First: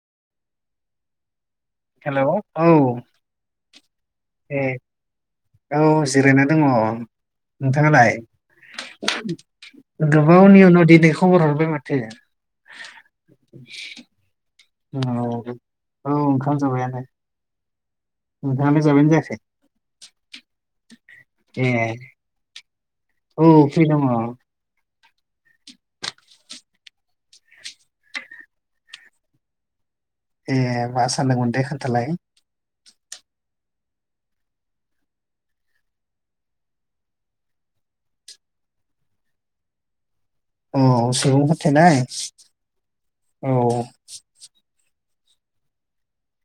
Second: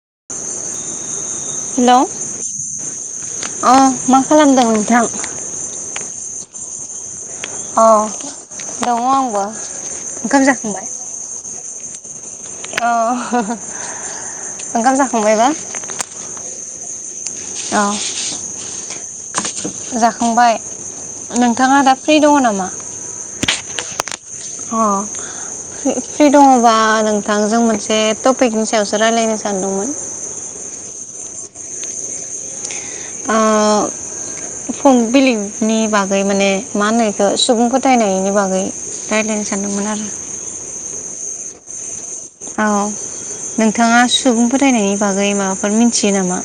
[inaudible] Hello अ मा ए खालामदों नोंथां? औ जिरायना दङ। अ नोंथाङालाय दङ आंबो ओंखाम गोबावनि उनाव जाखांबाय दिनै खबर हरबाय माथो। अ ओंखाम जाखांबायबा? खाम जाबायानो? [inaudible] औ नोंथाङालाय जाबायानो जायाखै जाखांबाय ए नोंथाङा दा फ्रि दङ नामा? औ फ्रि दङ। अ फ्रि फ्रि दङबा नोंथांजों मोनसे टपिकनि सायावसो रायज्लायनो सानदोंमोन। ए मा सों सानदोंमोन दे खोन्थालाय आ फक बिलिबनि बागै माने मा होनो इखो सुबुं फोथायनायनि बागै रायलायनो सानदोंमोन आरो। अ स सुबुं फोथायनाय? औ औ नोंथाङा सुबुं फोथायनायनि बागै माबाफोर मिथियो नामा?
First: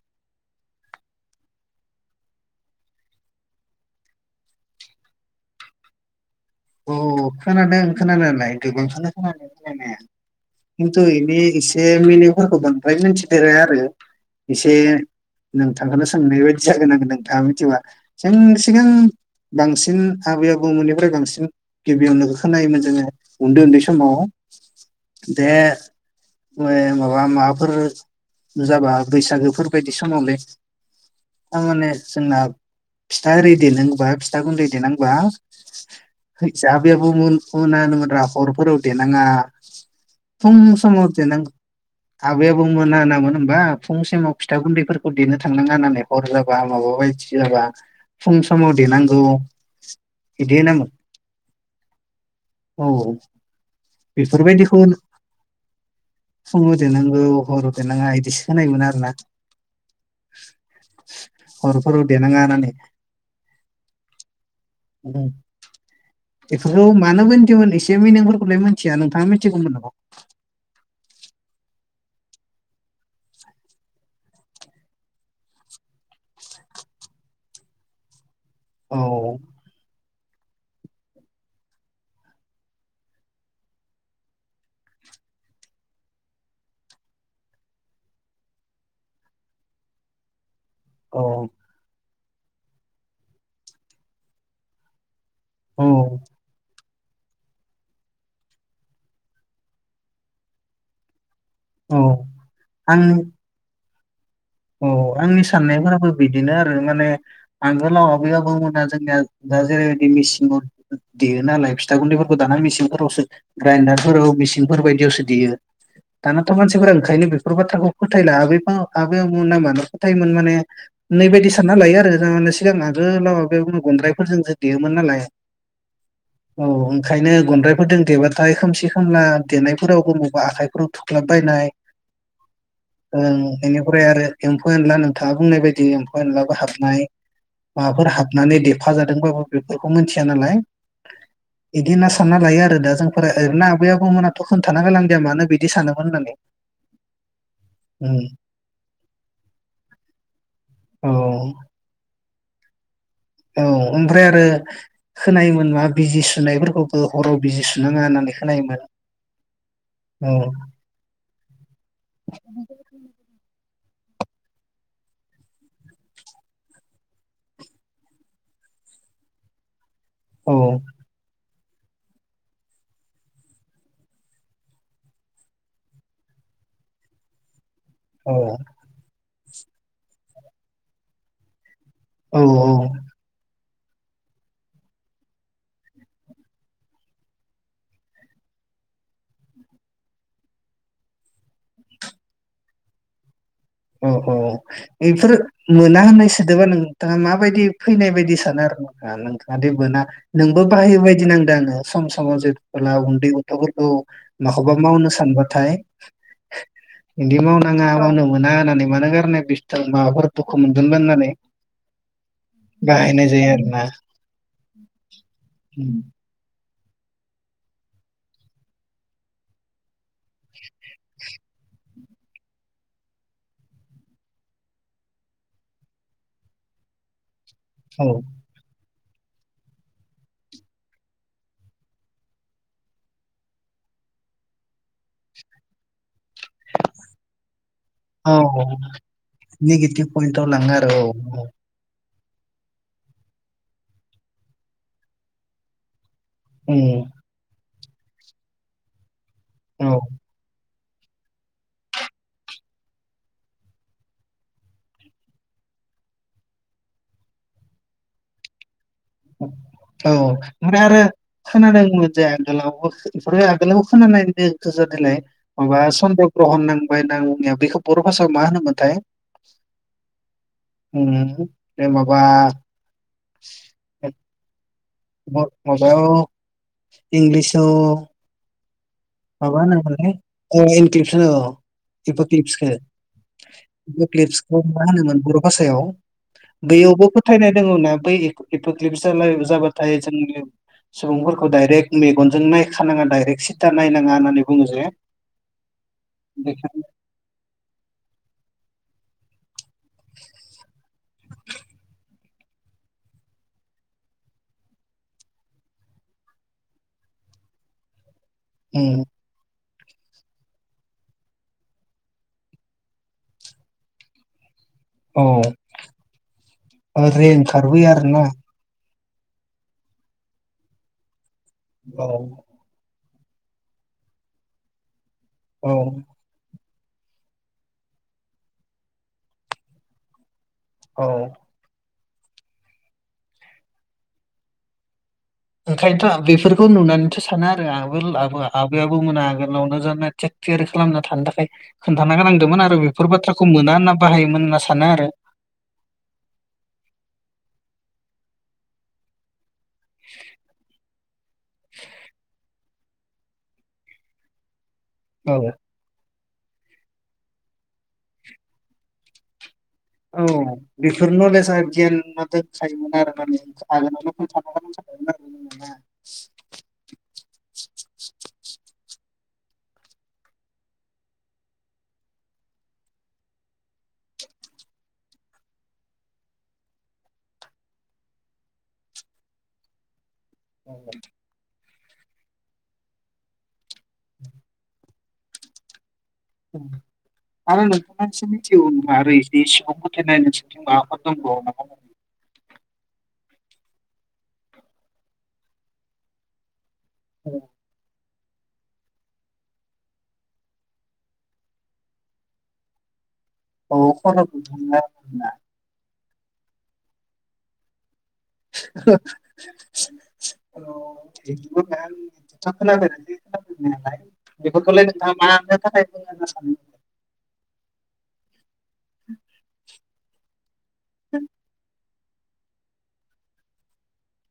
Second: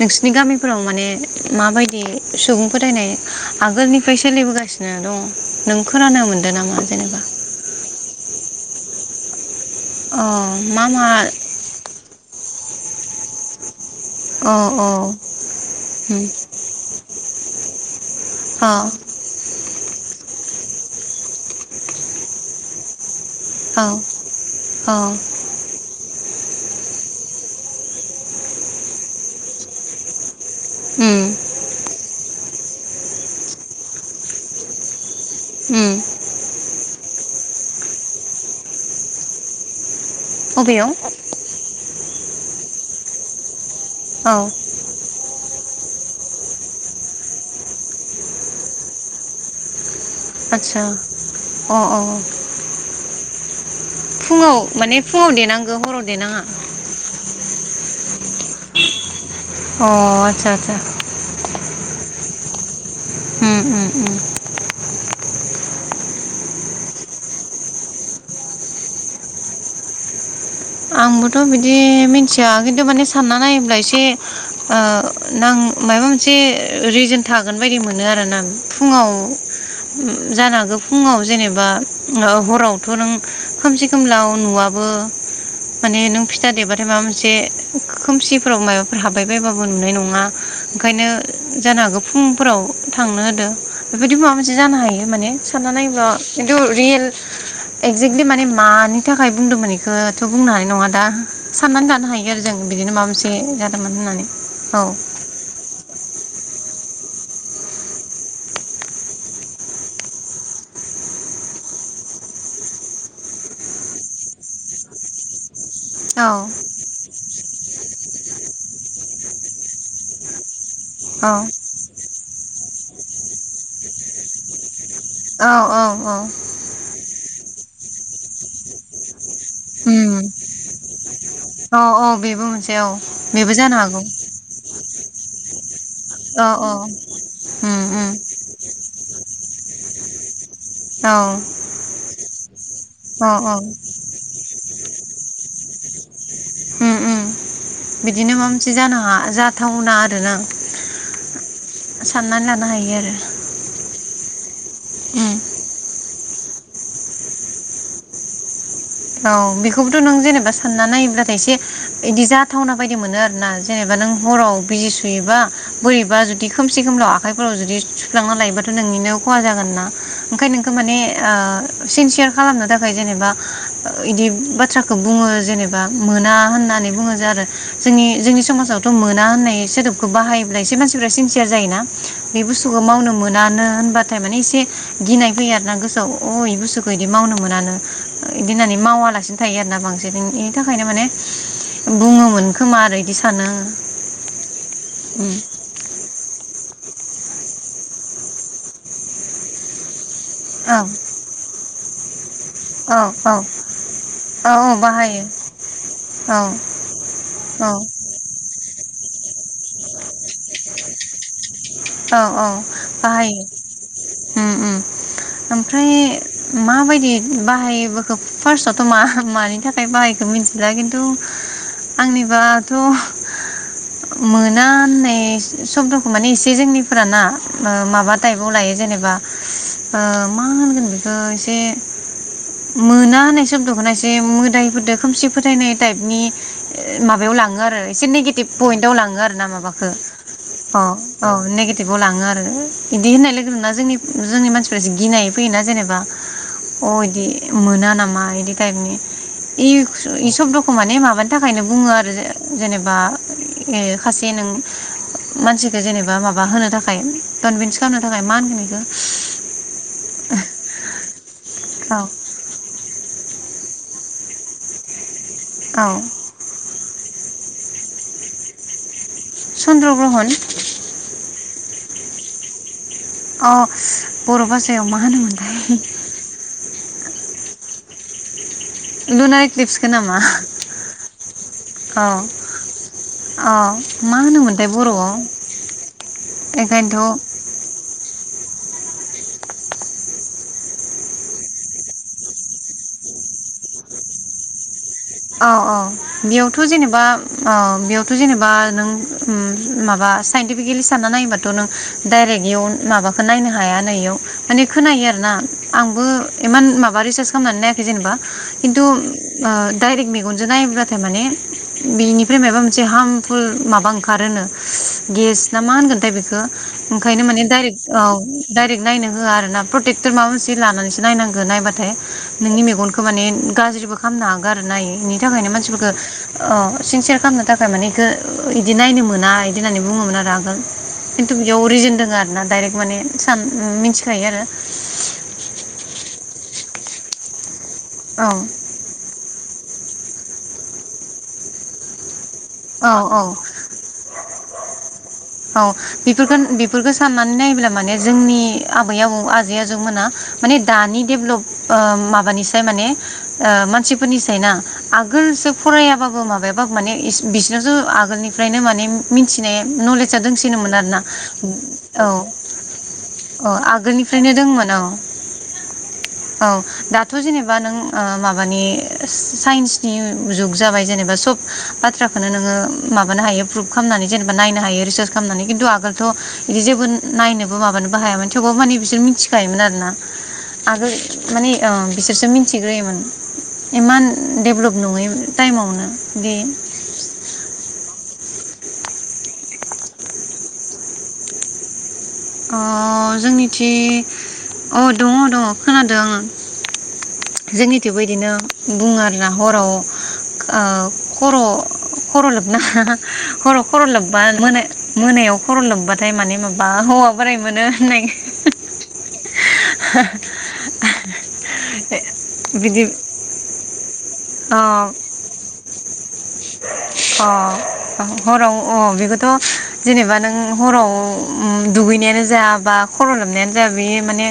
नोंसिनि गामिफोराव माने माबायदि सुबुं फोथायनाय आगोलनिफ्राय सोलिबोगासिनो दं? नों खोनानो मोन औ औ खोनादों खोनानायालाय गोबांखोनो खोनादों खोनानाया। अ मा खिनथु मा इदि एसे मि फोरखौ बांद्राय मिथिदेराया आरो। अ एसे अ नोंथांखोनो उम सोंनाय बायदि जागोन आङो नों दाबो जोबा? जों अ सिगां बांसिन आबै आबौमोननिफ्राय बांसिन गिबियावनो खोनायोमोन जोङो। उन्दै उन्दै औ समाव औ दे ओ माबा माबाफोर जाबा बैसागोफोर बायदि समावलै। उम आं माने जोंना फिथा एरि देनांगोबा फिथा गुन्दै देनांबा उम। जोहा आबैया बुङोमोन [unintelligible] हरफोराव देनाङा। फुं अबेयाव समाव देनांग आबैया बुंमोन आरोना मोन होमबा। फुं औ सेमाव फिथा गुन्दैफोरखौे देनो थाख थांनाङा नालाय हर जाबा माबा बायदि जाबा फुं समाव देनांगौ। बिदि आतसा। होनामोन अ अ [inaudible] फुङाव बेफोरबायदिखौ माने फुङाव देनांगौ हराव देनाङा [inaudible] सुङाव देनांगौ हराव देरनाङा इद बिसो नायमोन आरोना। अ आत्सा आत्सा। हरफोराव [inaudible] उम उम उम। उम इफोरखौ मानो बोनदोंमोन एसे मिनिंफोरखौलाय मोन थिया नोंथाङा मिथिगौमोन नामा? आंबोथ' बिदि मिथिया खिन्थु माने सानना नायोब्ला एसे ओ नां मायबा मोनसे रिजोन थागोन बायदि मोनो आरोना आं। औ फुङाव उम। जानो हागौ फुङाव जेनेबा ओ हरावथ' नों खोमसि खोमलाव नुवाबो। माने नों फिथा देबाथाय माबा मोनसे खोमसिफोराव माबाफोर हाबबाय बायबाबो नुनाय नङा। ओंखायनो औ जानो हागौ फुं फोराव थांनो होदो बेबायदि माबा मोनसे जानो हायो माने सानना औ नायोब्ला खिन्थु रियेल एक्जेक्टलि माने मानि थाखाय बुंदोंमोन एखो थ' बुंनो हानाय नङा दा। साननानै औ लानो हायो आरो जों बिदिनो माबा मोनसे जा मोन होननानै। औ अ आंनि साननायफोराबो बिदिनो आर आरो माने आगोलाव आबै आबौमोना जोंनिया दा जेरैबायदि मेसिनाव देयो नालाय फिथा गुन्दैफोरखौ दानानै मेसिनफोरावसो ग्रायडारफोराव मेसिनफोर बायदियावसो देयो। औ दानाथ' मानसिफोरा ओंखायनो बे फोर बाथ्राखौ [unintelligible] फोथायमोन माने नै औ बायदि सानना लायो आरो जों [unintelligible] मन नालाय औ औ औ ओंखायनो गनद्राय फोरदों देबाथाय खोमसि खोमला देनायफोराव उम बबावबा आखाइफोराव थुख्लाबबायनाय औ औ बेबो मोनसे औ बेबो जानो हा ओफ्राय आरो एम्फौ एनला थां बुंनाय बायदि बिदि औ एम्फा-एनलाबो औ हाबनाय उम माबाफोर उम हाबनानै देफाजादोंबाबो बेफोरखौ मिथिया नालाय औ बिदि होनना सानना लायो आरो दा जोंफोर औ औ ओरैनो आबै-आबौमोनाथ' होन थाना गालांदेया मानो बिदि सानोमोन होननानै उ उ उम बिदिनो मा मोनसे जानो हा जाथावना आरोना औ साननानै लानो हायो आरो औ ओमफ्राय आरो उम खोनायोमोनबा बिजि सुनायफोरखौबो हराव बिजि सुनाङा होननानै खोनायोमोन। औ बेखौबोथ' नों औ जेनेबा सानना नायोब्लाथाय एसे बिदि जाथावना बायदि मोनो आरो ना जेनेबा नों हराव बिजि सुयोबा बोरैबा जुदि खोमसि खोमलाव आखाइफोराव जुदि सुफ्लांना लायोबाथ' नोंनिनो खहा जागोन ना ओंखाय औ नोंखौ माने ओ सिनसियार खालामनो थाखाय जेनेबा बिदि बाथ्राखौ बुङो जेनेबा मोना होननानै बुङो जे आरो जोंनि औ जोंनि समाजावथ' मोना होननाय सोदोबखौ बाहायोब्ला एसे मानसिफ्रा सिनसियार जाय ना बे औ बुस्थुखौ मावनो मोनानो होनबाथाय माने इसे गिनाय फैयो आर ना गोसोआव अइ बुस्थुखौ इदि मावनो मोनानो बिदि होननानै मावालासिनो थायो आरोना बांसिन बेनि थाखायनो माने बुङोमोनखोमा आरो बिदि सानो आं अ औ बेफोरो मोना होननाय सोदोबा नों थाङा माबायदि फैनाय बायदि सानो आरो ना नोंथाङा देबा नोंबो आङो उम बाहाय बायदि नांदों आङो सम सम जों अब्ला औ उन्दै औ गथ'फोरखौ औ माखौबा औ मावनो बाहायो सानबाथाय औ बिदि औ मावनाङा मावनो मोना नानै मानो गारनाय बिस्थाल माबाफोर दुखु मोनगोनबाय होननानै औ औ बाहायनाय बाहायो जायो आरोना ओम ओम ओमफ्राय माबायदि बाहायबोखो फार्स्टआवथ' मा मानि थाखाय बाहायखो मिथिला खिन्थु आंनिबाथ' मोना होननाय सब्द'खौ माने एसे बेे जोंनिफोरा ना ओ माबा टाइपआव लायो जेनेबा ओ मा होनगोन बेखौ एसे मोना होननाय सब्द'खौना एसे मोदायफोरदो खोमसि फोथायनाय टाइपनि ओ माबायाव लाङो आरो एसे औ नेगेटिभ पइन्टाव लाङो आरो ना माबाखौ नेगेटिभ पइन्टाव लाङो आरो अ' औ नेगेटिभाव लां ओं आरो इदि होननाय लोगोना जों जोंनि मानसिफोरासो गिनाय फैयोना जेनेबा औ अ' इदि मोना नामा इदि टाइपनि। औ इख इ सबद' खौ माने माबानि थाखायनो बुङो आरो जे-जेनेबा खायसे नों मानसिखो जेनेबा बा माबा होनो थाखाय कनभिन्स खालामनो थाखाय मा होनगोन बेखौ? औ ओमफ्राय आरो औ खोनादोंमोन जे आगोलाव खरो आगोलाव खोनानाय बादि [unintelligible] माबा औ चन्द्र ग्रहन नांबाय होन्ना बुंनाया बेखौ बर' भाषायाव मा होनोमोनथाय? चनन्द्र' ग्रह'न ए माबा अ' बर' बास दायाव मा होनोमोन्थाय? माबायाव इंलिसाव [inaudible] माबा इक्लिप्सखौ होनोमोनलाय नामा औ इनकलिपस औ औ इप'कलिपसखो औ मा इपकलिपसखौ होनोमोनथाय मा बर'आव होनोमोन बर' भाषायाव बैयावबो बेखायनोथ' फोथायनाय दङ ना बै एफोर ख्लिप्सालाय जाबाथाय जोंनि सुबुंफोरखौ डाइयरेक्ट मेगनजों नायखानाङा डाइरेक्ट सिदा नायनाङा होननानै बुङो जे अ अ बेयावथ' बेखायनो जेनेबा अ बेयावथ' जेने बा नों ओम माबा साइनटिफिकेलि सानना नायोबाथ' नों डाइरेक्ट इयुन माबाखौ नायनो हाया नो इयाव माने खोनायो आरो ना आंबो इमान माबा रिसार्च खालामनानै नायाखै जेनेबा खिन्थु उम ओ डाइरेक्ट मेगनजों नायोब्लाथाय माने बेनिफ्राय माबा मोनसे हार्मफुल माबा ओंखारोनो। औ गेस ना मा होनगोनथाय बेखौ ओंखायनो ओरै माने डाइरेक्ट ओंखारबोयो औ आरोना डाइरेक्ट नायनो होआ आरो ना प्रटेक्टर माबा मोनसे लानानैसो नायनां नायबाथाय औ नोंनि मेगनखो माने गाज्रिबो खालामनो हाग गारोना थाखायनो औ मानसिफोरफोरखो ओ सिं सयार खालामनो थाखाय माने इखो इदि नायनो मोना इदि होननानै बुङोमोन आरो आं औ खिन्थु बेयाव रिजोन दं ना आरोना डाइरेक माने सान मिथिखायो आरो ओंखायनोथ' [unintelligible] बेफोरखौ नुनानैथ' सानो आगोल औ आबो आबै आबौमोना आगोलावनो जों थिक थियारि खालामना थानो थाखाय खोनथाना हो दोमोन आरो औ बेफोर औ बाथ्राखौ मोना होन्ना बाहायोमोन सानो आरो औ बेफोरखो बेफोरखो साननानै नायोब्ला माने जोंनि आबै आबौ आजौ मोना माने दानि डेभलप ओ माबानिसाय माने ओ मानसिफोरनिसाय ना औ आगोलसो फरायाबाबो मा बायाबाबो माने बिसोरनावसो आगोलनिफ्रायनो माने मिथिनाय औ दोंसिनोमोन आरोना बेफोर नलेजआ गियाना दोनखायोमोन आरो माने औ-औ आगोलावनो आगोलनिफ्रायनो खोन्थानो दोंमोन गोनां जाखायोमोन औ-औ दाथ' जेनेबा नों ओ माबानि साइन्सनि जुग जाबाय जेनेबा सब बाथ्राखौनो नोङो माबानो हायो प्रुभ खालामनानै जेनेबा नायनो हायो खालामनानै खिन्थु आगोलथ' बिदि जेबो नायनोबो माबानोबो हायामोन थेवबो माने बिसोर मिथिखायोमोन आरो ना आरो आगोल जोंनोना माने अ बिसोरसो मिथिग्रोयोमोन इमान डेभलप नङै टाइमावनो दि आनन्द मिथिगौ ना ओरै इसि सिखाव फोथायनाय नोंसोरथिं माबाफोर दंबावो नामा अ जोंनिथि अ दङ दङ खोनादों आङो जोंनिथिंबो इदिनो बुङो आरोना हराव ओ खर' खर' लोबनो हाया हराव औ खर' लोब्बा मोन गुदुंना मोनना मोनायाव खर' लोब्बा ओमफ्राय माने माबा हौवा बोराय मोनो होननाय [unintelligible] [inaudible] बिदि बेफोरखौलाय अ नोंथाङा मानो थाखाय [unintelligible] अ हराव अ बेखौथ' जेनेबा नों हराव ओ दुगैनाय। यानो जा बा खर' लोबनायानो जा बियो माने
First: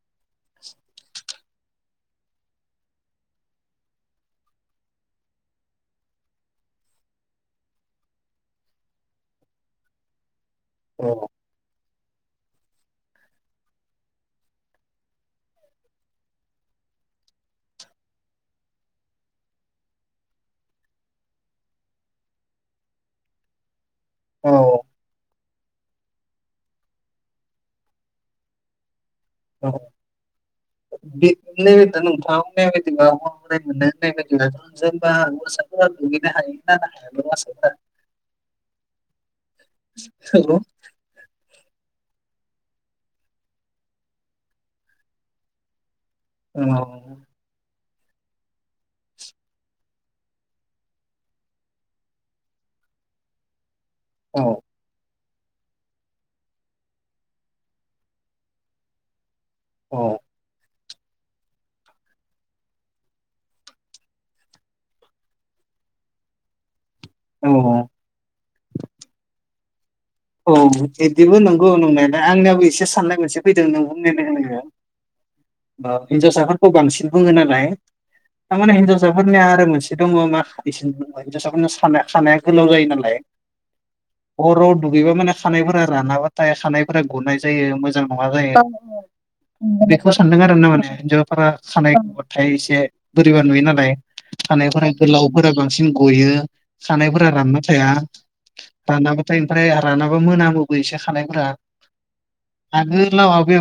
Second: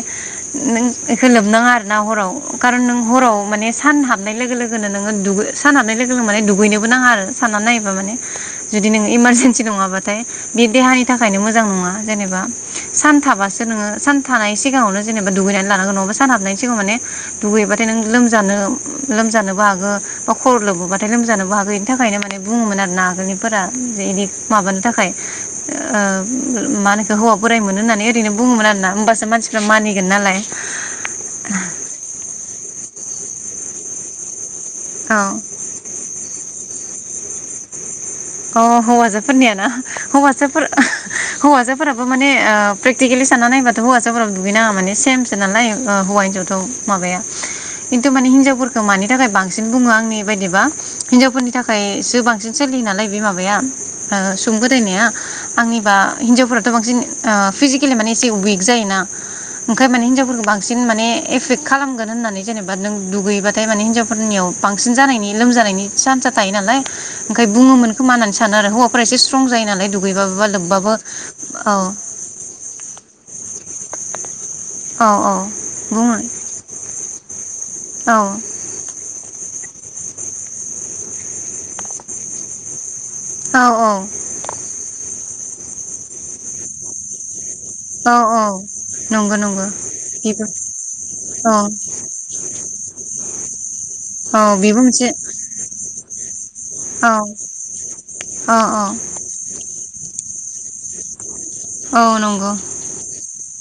नों बेखौ लोबनाङा आरोना हराव खारन नों हराव माने सान हाबनाय लोगो लोगोनो नोङो सान हाबनाय लोगो लोगो माने दुगैनोबो नाङा आरो। सानना नायोबा माने जुदि नोङो इमारजेेनसि नङाबाथाय। बे देहानि औ थाखायनो मोजां नङा। जेनेबा सानथाबासो नोङो सानथानाय सिगाङावनो जेनेबा दुगैनानै लानांगोन नङाबा सान हाबनायनि सिगाङाव माने दुगैबाथाय नोङो लोमजानोबो हागौ बा खर लोबबोबाथाय लोमजानोबो हागौ बेनि थाखायनो माने। ओमफ्राय बुङोमोन आरो नागोलनिफोरा। इदि माबानो औ थाखाय। ओ मा होनोखो हौवा बोराइ मोनो होननानै ओरैनो बुङोमोन आरोना होमबास। बेै दा नोंथां। [unintelligible] जेनबा हौवासाफोरा औ दुगैनो हायो। [unintelligible] अ हौवासाफोरनियाना औ हौवसाफोर। हौवासाफोराबो माने प्रेकटिकेलि साननानै नायबाथ' हौवासाफोराबो दुगैनाङा माने सेमसो नालाय् हौवा हिनजावथ औ माबाया। खिन्थु माने हिनजावफोरखौ मानि थाखाय बांसिन बुङो आंनि बायदिबा हिनजावफोरनि थाखायसो बांसिन सोलियो नालाय। बे माबाया। ओ औ सुंबोदायनिया। आंनिबा हिनजावफोराथ' बांसिन फिजिकेलि माने एसे उइिक जायोना। ओंखाय माने औ हिनजावफोरखौ बांसिन। बांसिन माने एफेक्ट खालामगोन होननानै जेनेबा नों दुगैयोबाथाय माने हिनजावफोरनियाव बांसिन जानायनि लोमजानायनि सान्सा थायो नालाय। ओंखाय औ बुङोमोन। आ सानो आरो हौवाफोरा एसे स्रं। जायो नालाय दुग। औ बिदिबो नंगौ नोंनायलाय आंनियावो एसे साननाय मोनसे। फैदों नों बुंनाय लोगो लोगो औ औ ओ बुङो हिनजावसाफोरखौ बांसिन बुङो नालाय। औ थारमाने हिन्जावफोरनिया। आरो मोनसे दङ मा बि दिसा खानाया गोलाव जायो नालाय। औ औ। [unintelligible] माने खानायफोरा रानाबाथाय खानायफोरा गनाय जायो मोजां औ नङा औ जायो नंगौ नंगौ बेखौ सानदों बेबो आरो ना माने हिन्जावफोरा औ खानाय गबाथाय एसे बोरैबा नुयो नालाय औ बेबो खानायफोरा मोनसे गोलावफोरा बांसिन गयो औ खानायफोरा रानना थाया औ औ रानाबाथाय रानाबा मोनामोबो एसे खानायफोरा। औ नंगौ आगोलाव आबै।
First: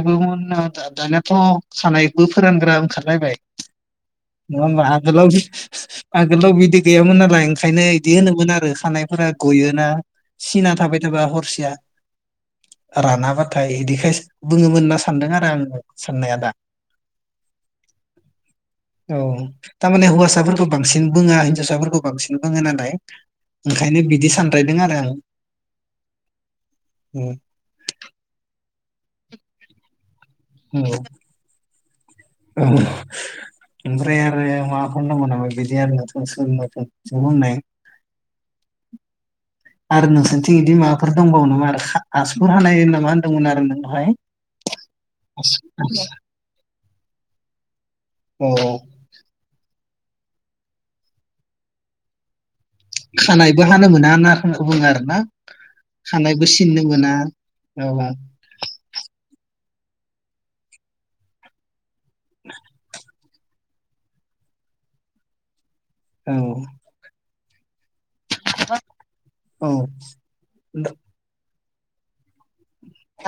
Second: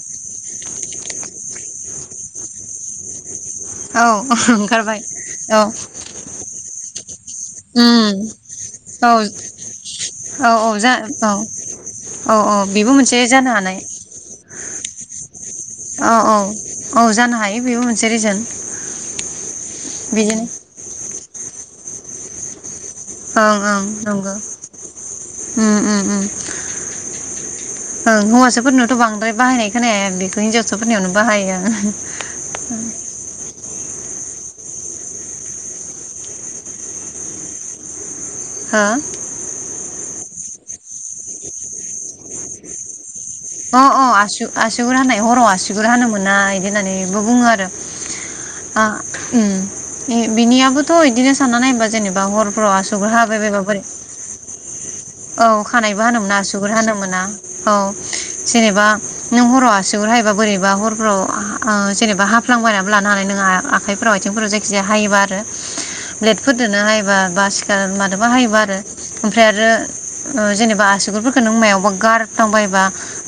दानियााथ' खानायबो फोरानग्रा ओंखारलायबाय। औ नङा होमबा ओंखारबाय आगोलाव औ आगोलाव बिदि गैयामोन नालाय ओंखायनो बिदि उम होनोमोन आरो औ खानायफोरा गयोना औ औ सिना। जा थाबाय थाबा औ हरसेया औ औ बेबो मोनसे जानो रानाबाथाय हानाय बिदिखाय बुङोमोन न [unintelligible] सानदों आरो आं। औ औ साननाया दा औ जानो हायो बेबो मोनसे रिजोन औ थारमाने बिदिनो हौवासाफोरखौ बांसिन बुङा। जोसाफोरखौ बांसिन बुङो नालाय। ओं ओं ओंखायनो बिदि नंगौ सानद्रायदों आरो आं उम, हौवासाफोरनोथ' बांद्राय। बाहायनाय खोनाया। औ हिन्जावसाफोरनियावनो बाहायो आं। औ [unintelligible] ओमफ्राय आरो माफोर नांग नामा बिदि आरो नथ सोर होननाय [unintelligible] हो आरो नोंसोरनिथिं बिदि माबाफोर दंबावो नामा आरो आसु जयरययय हानाय नामा होन अ अ आसु आसुगुर हानाय हराव आसुगुर हानो मोना इदि होननानै। ब बुङो आरो औ आ उं। बिनियाबोथ' इदिनो साननानै नायबा जेनेबा हर। खानायबो हानो मोना नाखौ बुंङो आरो ना। औ खानायबो हानो मोना आगुर हानो मोना औ जेनेबा नों हर'आव। आसुगुर हायोबा बोरैबा हरफोराव जेनबा हाफ्लांबायनाबो लानो हानाय नोंङो आखाइफोराव आथिंफोराव जायखि जाया हायोबा आरो औ ब्लेटफोर दोनो हायोबा बास। मान [unintelligible] मोनोबा हायोबा आरो ओमफ्राय आरो औ ओ जेनेबा आसुगुरफोरखौ नों मायाव। बगारत बाय [unintelligible] बा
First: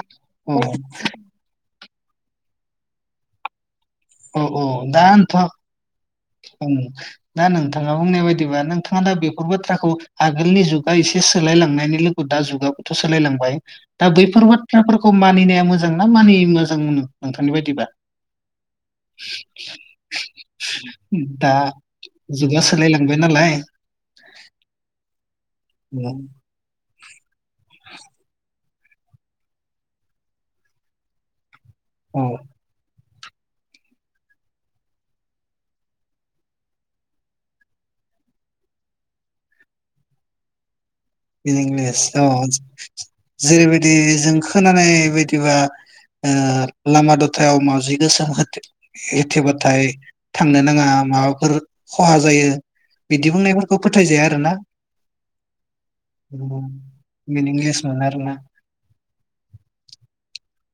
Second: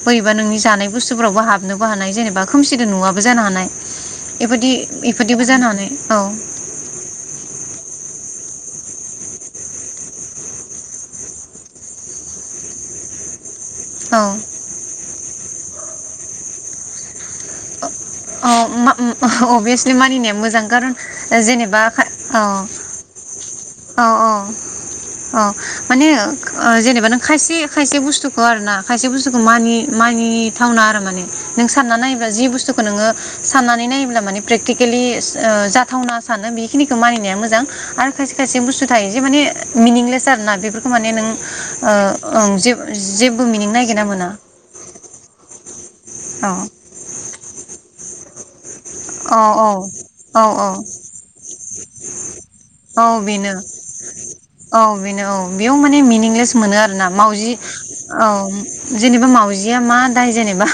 बोरैबा औ नोंनि जानाय बुुस्थुफोरावबो हाबनो। बो हानाय जेनेबा खोमसिदो नुआबो जानो हानाय। इफादि इफोरदिबो जानो हानाय औ दानो दा नोंथाङा बुंनाय बायदिबा नोंथाङा दा बेफोर बाथ्राखौ आगोलनि जुगा एसे सोलायलांनायनि लोगो दा जुगाबोथ' सोलायलांबाय। दा औ बैफोर बाथ्राफोरखौ। मानिनाया मोजां ना मानियिनि मोजां मोन नोंथांनि बायदिबा? अ म मा अभियासलि मानिनाया मोजां कारन। ओ दा जेनेबा खा अ जुगा सोलायलांबाय नालाय अ अ। अ माने औ ओ जेनेब [unintelligible] खायसे खायसे बुस्थुखौ आरो ना खायसे बुस्थुखौ मानि मानिथावना आरो माने। नों सानना नायोबा औ जि बुस्थुख ओ सानानै नायोब्ला माने फ्रेथिकेलि ओ जाथावना सानो बेखिनिखौ मानिनाया मोजां आरो खायसे खायसे बुुस्थु थायो जे माने मिनिंलेस आरो ना बेफोर मिनिंलेस औ जेबो मिनिं जेरैबायदि नागिरना मोना जों खोनानाय बायदिबा ओ औ लामा दथायाव मावाउजि गोसोम हो [inaudible] औ एथेबाथाय औ थांनो औ नाङा माबाफोर खहा जायो औ बिदि बेनो बुंनायफोरखौ फोथायजाया आरोना। औ बेनो औ बेयाव माने मिनिंलेस मोनो आरोना मावजि मिनिंलेस मोनो आरोना औ जेनेबा मावजिया मा दाय जेनेबा?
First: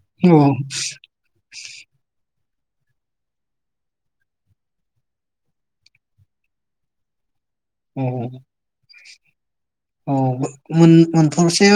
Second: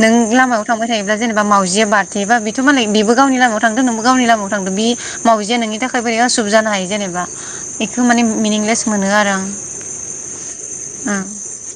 नों औ लामायाव थांबाय थायोब्ला जेनेबा मावजिया बारथे [unintelligible] थ' मालाय बेबो गावनि लामायाव थांदों नोंबो गावनि लामायाव थांदों बि मावजिया नोंनि थाखाय बोरै असुबि जानो हायो जेनेबा? बेखौ माने मिनिंलेस मोनो आरो आं। अ मोन ओं मोनथोंसै।